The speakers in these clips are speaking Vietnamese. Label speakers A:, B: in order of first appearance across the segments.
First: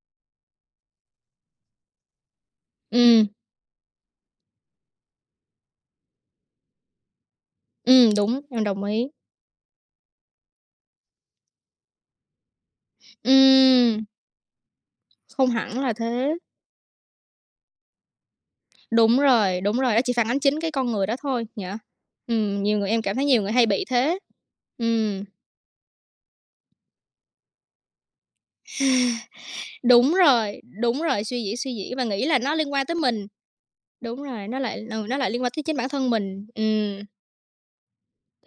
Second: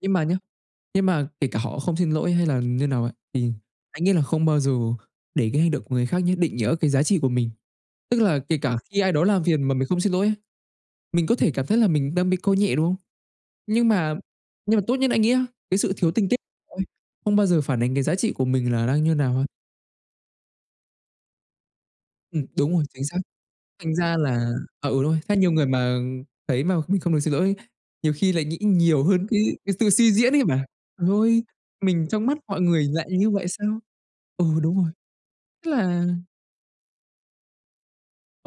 A: Nhưng mà nhá, nhưng mà kể cả họ không xin lỗi hay là như nào ấy,
B: Ừm.
A: thì anh nghĩ là không bao giờ để cái hành động của người khác nhá định nghĩa cái giá trị của mình.
B: Ừm,
A: Tức là
B: đúng,
A: kể
B: em
A: cả
B: đồng
A: khi
B: ý.
A: ai đó làm phiền mà mình không xin lỗi ấy, mình có thể cảm thấy là mình đang bị coi nhẹ, đúng không? Nhưng
B: Ừm!
A: mà nhưng mà tốt nhất anh nghĩ á,
B: Không
A: cái
B: hẳn là
A: sự thiếu tinh tế
B: thế.
A: ôi, không bao giờ phản ánh cái giá trị của mình là đang như
B: Đúng
A: nào thôi.
B: rồi, đúng rồi, nó chỉ phản ánh chính cái con người đó thôi. Dạ.
A: Ừm,
B: Ừm,
A: đúng
B: nhiều
A: rồi,
B: người em
A: chính
B: cảm
A: xác.
B: thấy nhiều người hay bị
A: Thành ra
B: thế.
A: là à, ừ, đúng rồi,
B: Ừm.
A: theo nhiều người mà thấy mà không biết, không buồn xin lỗi ấy, nhiều khi lại nghĩ nhiều hơn cái cái tự suy
B: Đúng
A: diễn ấy
B: rồi,
A: mà.
B: đúng rồi, suy
A: Ôi.
B: diễn, suy diễn và
A: Mình trong
B: nghĩ
A: mắt
B: là nó
A: mọi
B: liên
A: người
B: quan tới
A: lại
B: mình.
A: như vậy sao?
B: Đúng
A: Ừ,
B: rồi, nó
A: đúng
B: lại,
A: rồi.
B: ừ, nó lại liên quan tới
A: Tức
B: chính bản
A: là
B: thân mình. Ừm.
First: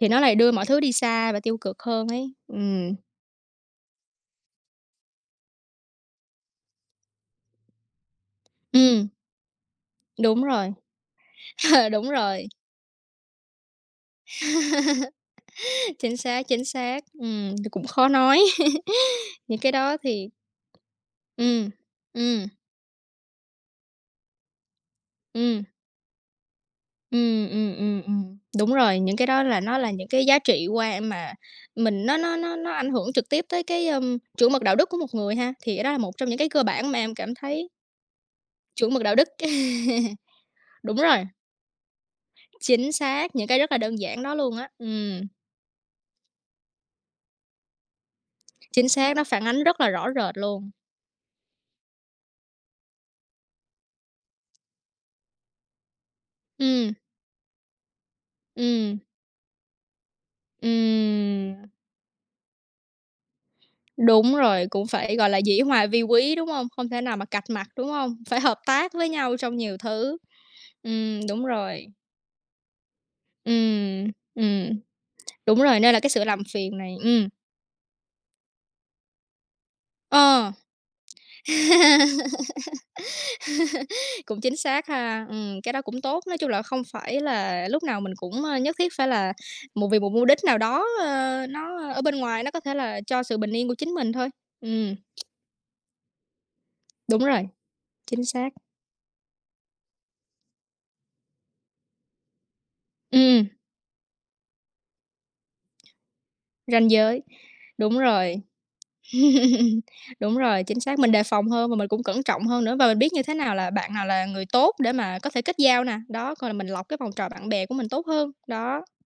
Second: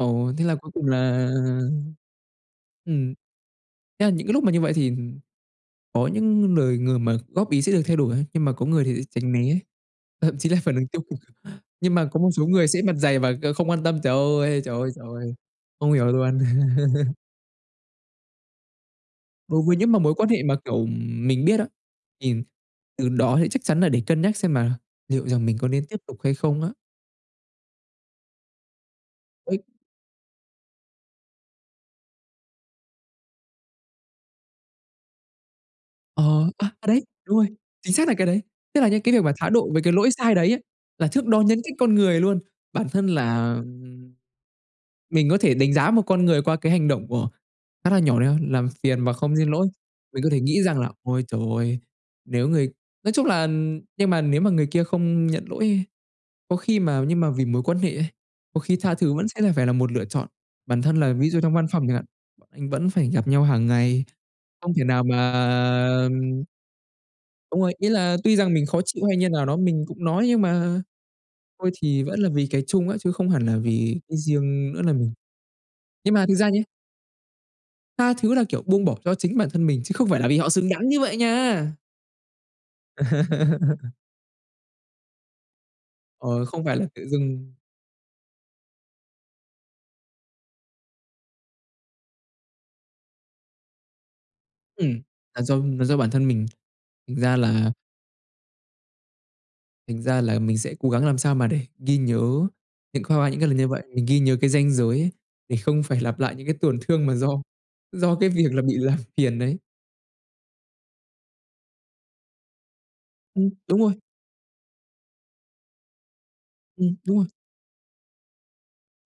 B: Thì nó lại
A: thế
B: đưa
A: là
B: mọi
A: cuối
B: thứ
A: cùng
B: đi
A: là
B: xa và tiêu cực hơn ấy. Ừm.
A: ừm. Nghĩa là những cái lúc mà như vậy thì có những lời người mà góp ý sẽ được thay đổi ấy, nhưng mà có người thì sẽ
B: Ừm.
A: tránh né, thậm
B: Đúng
A: chí là
B: rồi.
A: phản ứng tiêu cực.
B: Ờ,
A: Nhưng mà
B: đúng
A: có một
B: rồi.
A: số người sẽ mặt dày và, ờ, không quan tâm. Trời ơi, trời ơi, trời ơi! Không hiểu
B: Chính
A: luôn.
B: xác, chính xác. Ừm, thì cũng khó nói. Những
A: Đối
B: cái
A: với những
B: đó
A: mà mối quan
B: thì
A: hệ mà, kiểu, ừm, mình biết á,
B: ừm.
A: thì
B: Ừm.
A: từ đó thì chắc chắn là để cân nhắc xem là liệu rằng mình
B: Ừm.
A: có nên tiếp tục hay không á.
B: Ừm, ừm, ừm, ừm. Đúng rồi, những cái đó là
A: Đấy.
B: nó là những cái giá trị qua mà mình nó nó nó nó ảnh hưởng trực tiếp tới cái, ưm, chuẩn mực đạo đức của một người ha. Thì cái đó là một trong những cái
A: Ờ,
B: cơ
A: à, à,
B: bản mà
A: đấy.
B: em cảm
A: Đúng rồi.
B: thấy
A: Chính xác là cái đấy! Tức là
B: Chuẩn
A: những
B: mực
A: cái
B: đạo
A: điều
B: đức.
A: mà thái độ với cái lỗi sai đấy á,
B: Đúng
A: là
B: rồi.
A: thước đo nhân cách con người luôn. Bản
B: Chính
A: thân
B: xác, những
A: là,
B: cái rất là đơn
A: ừm,
B: giản đó luôn á. Ừm.
A: mình có thể đánh giá một con người qua cái hành động của khá là nhỏ đấy á, làm
B: Chính
A: phiền mà
B: xác, nó
A: không
B: phản
A: xin
B: ánh
A: lỗi.
B: rất là rõ
A: Mình có
B: rệt
A: thể nghĩ
B: luôn.
A: rằng là, ôi trời ơi, nếu người nói chung là nhưng mà nếu mà người kia không nhận lỗi ấy, có khi
B: Ừm.
A: mà nhưng mà vì mối quan hệ ấy, có khi tha
B: Ừm.
A: thứ vẫn sẽ phải là một lựa chọn. Bản thân là ví dụ trong
B: Ừm.
A: văn phòng chẳng hạn, b anh vẫn phải gặp nhau hằng ngày,
B: Đúng rồi,
A: không thể
B: cũng
A: nào
B: phải gọi
A: mà,
B: là dĩ hòa vi quý,
A: ừm
B: đúng hông? Hông thể nào mà cạch
A: Đúng
B: mặt,
A: rồi,
B: đúng
A: ý
B: hông?
A: là tuy
B: Phải
A: rằng
B: hợp
A: mình khó
B: tác
A: chịu
B: với
A: hay như
B: nhau
A: nào
B: trong
A: đó
B: nhiều
A: mình cũng
B: thứ.
A: nói, nhưng mà
B: Ừm, đúng
A: thôi
B: rồi.
A: thì vẫn là vì cái chung á, chứ không hẳn là vì
B: Ừm.
A: cái riêng
B: Ừm.
A: nữa là mình
B: Đúng rồi, nên là cái
A: Nhưng
B: sự
A: mà thực
B: làm
A: ra nhá
B: phiền này ừm.
A: tha thứ là, kiểu, buông bỏ cho chính bản thân mình, chứ không phải là vì họ
B: Ờ.
A: xứng đáng như vậy nha.
B: Cũng chính xác ha, ừm, cái đó cũng tốt, nói
A: Ờ,
B: chung là
A: không phải
B: không
A: là tự
B: phải
A: dưng.
B: là lúc nào mình cũng, ơ, nhất thiết phải là một vì một mô đích nào đó, ơ, nó, ơ, bên ngoài nó có thể là cho sự bình yên của chính mình thôi. Ừm.
A: Ừm. Là do là do bản thân mình. Thành
B: Đúng
A: ra
B: rồi.
A: là
B: Chính xác.
A: Thành ra là mình sẽ cố gắng làm sao mà để ghi nhớ những khoa qua những
B: Ừm.
A: cái lần như vậy, mình ghi nhớ cái ranh giới ấy để không phải lặp lại những cái tổn
B: Ranh
A: thương mà
B: giới.
A: do
B: Đúng
A: do cái
B: rồi.
A: việc là bị làm phiền ấy.
B: Đúng rồi, chính xác, mình đề phòng hơn và mình cũng cẩn trọng hơn nữa, và mình biết như thế
A: Ừm,
B: nào là
A: đúng rồi.
B: bạn nào là người tốt để mà có thể kết giao nè. Đó, coi là mình lọc
A: Ừm,
B: cái vòng
A: đúng
B: trò
A: rồi.
B: bạn bè của mình tốt hơn. Đó.